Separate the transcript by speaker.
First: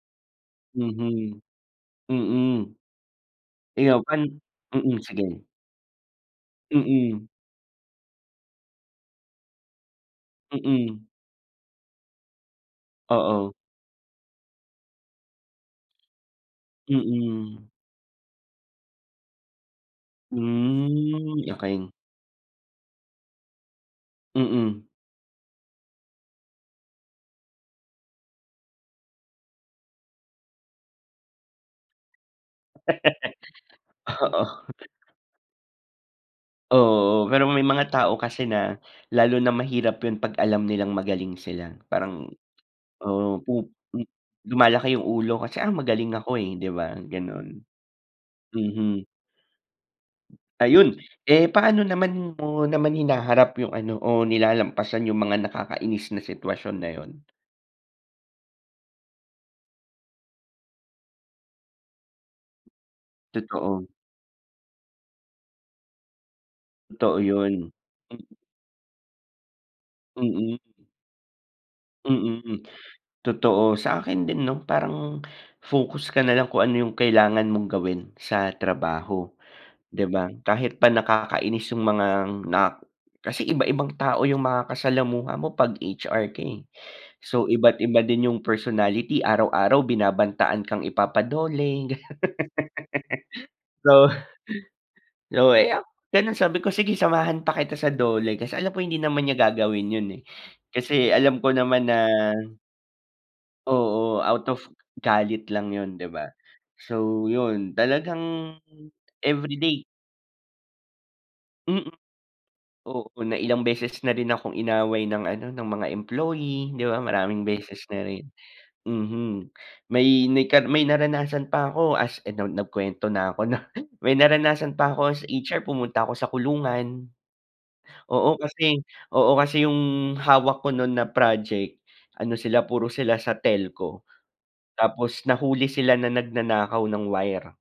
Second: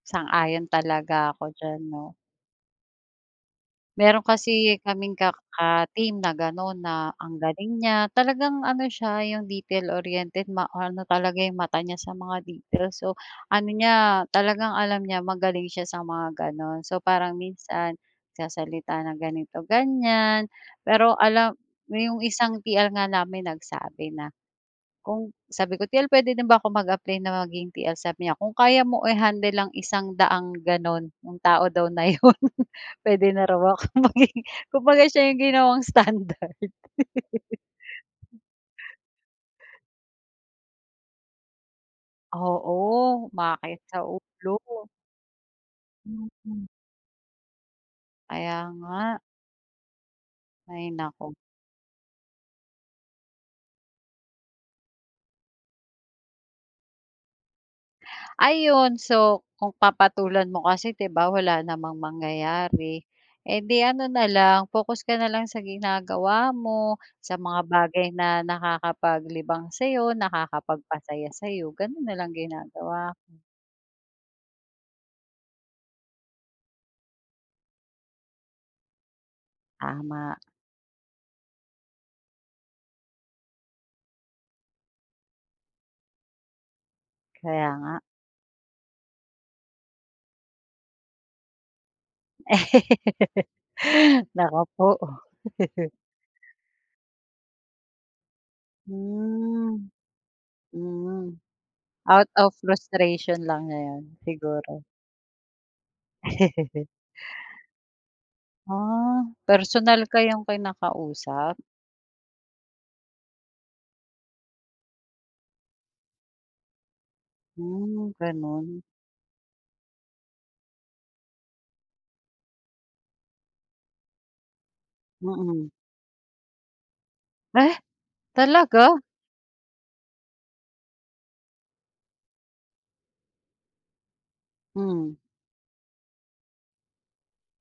Speaker 1: Sang-ayon talaga
Speaker 2: Mhm,
Speaker 1: ako diyan, 'no.
Speaker 2: mm. Ikaw pan
Speaker 1: Meron kasi
Speaker 2: mm,
Speaker 1: kaming ka
Speaker 2: sige.
Speaker 1: ka-team na gano'n na,
Speaker 2: Mm.
Speaker 1: ang galing niya, talagang ano siya, 'yong detail-oriented,
Speaker 2: Mm.
Speaker 1: ma-ano talaga yung mata niya sa mga details. So,
Speaker 2: Oo.
Speaker 1: ano niya, talagang alam niya, magaling siya sa mga gano'n. So, parang
Speaker 2: Mm.
Speaker 1: minsan nagsasalita ng ganito-ganyan. Pero
Speaker 2: Hmm,
Speaker 1: alam
Speaker 2: okey.
Speaker 1: 'yong isang TL nga namin nagsabi na
Speaker 2: Mm.
Speaker 1: kung sabi ko, "TL puwede din ba akong mag-apply na maging TL?", sabi niya, "Kung kaya mo i-handle ang isang daang gano'n", yung tao daw na 'yon, puwede na raw ako maging
Speaker 2: Oo.
Speaker 1: kumbaga siya yung ginawang standard.
Speaker 2: Oo, oo, pero may mga tao kasi na, lalo na mahirap 'yon, 'pag alam nilang magaling sila. Parang
Speaker 1: Oo,
Speaker 2: oo, pu
Speaker 1: bakit sa
Speaker 2: hmm,
Speaker 1: ulo.
Speaker 2: lumalaki yung ulo kasi, ah, "Magaling ako eh",
Speaker 1: Mm.
Speaker 2: 'di ba, gano'n.
Speaker 1: Kaya
Speaker 2: Mhm.
Speaker 1: nga. Hay,
Speaker 2: Ayun,
Speaker 1: naku.
Speaker 2: eh, paano naman mo naman hinaharap yung ano o nilalampasan yung mga nakakainis na sitwasyon na 'yon?
Speaker 1: Ayun, so, kung papatulan mo kasi, 'di ba, wala namang mangyayari. Eh, 'di
Speaker 2: Totoo.
Speaker 1: ano na lang, focus ka na lang sa ginagawa mo,
Speaker 2: Totoo
Speaker 1: sa mga
Speaker 2: 'yon.
Speaker 1: bagay
Speaker 2: Mm.
Speaker 1: na nakakapaglibang sa'yo,
Speaker 2: Mm.
Speaker 1: nakakapagpasaya sa'yo, gano'n na lang
Speaker 2: Mm,
Speaker 1: ginagawa ko.
Speaker 2: totoo. Sa akin din, 'no, parang focus ka na lang kung ano yung kailangan mong gawin sa trabaho, 'di ba?
Speaker 1: Tama.
Speaker 2: Kahit pa nakakainis yung mga nak kasi iba-ibang tao yung makasalamuha mo pag HR ka eh. So,
Speaker 1: Kaya
Speaker 2: iba't
Speaker 1: nga.
Speaker 2: iba din yung personality, araw-araw binabantaan kang ipapa-DOLE, ganyan. So,
Speaker 1: Naku po.
Speaker 2: lo eh, oh, gano'n sabi ko, "Sige, samahan pa kita sa DOLE", kasi alam ko, hindi naman niya
Speaker 1: Hmm,
Speaker 2: gagawin 'yon eh. Kasi
Speaker 1: hmm.
Speaker 2: alam ko naman na
Speaker 1: Out of frustration lang niya 'yon,
Speaker 2: Oo, out of
Speaker 1: siguro.
Speaker 2: galit lang 'yon, 'di ba? So, 'yon talagang
Speaker 1: Ah,
Speaker 2: everyday
Speaker 1: personal kayong kinakausap?
Speaker 2: Mm. Oo, na ilang beses na rin akong inaway ng ano, ng mga employee, 'di ba. Maraming beses na
Speaker 1: Hmm,
Speaker 2: rin
Speaker 1: gano'n.
Speaker 2: mhm, may may ka naranasan pa ako, as- ano nagkuwento na ako 'no- may naranasan pa ako as HR
Speaker 1: Mm.
Speaker 2: pumunta ako sa kulungan.
Speaker 1: Weh!
Speaker 2: Oo, kasi
Speaker 1: Talaga?
Speaker 2: oo, kasi yung, hawak ko no'n na project, ano sila puro sila sa telco.
Speaker 1: Hmm.
Speaker 2: Tapos nahuli sila na nagnanakaw ng wire.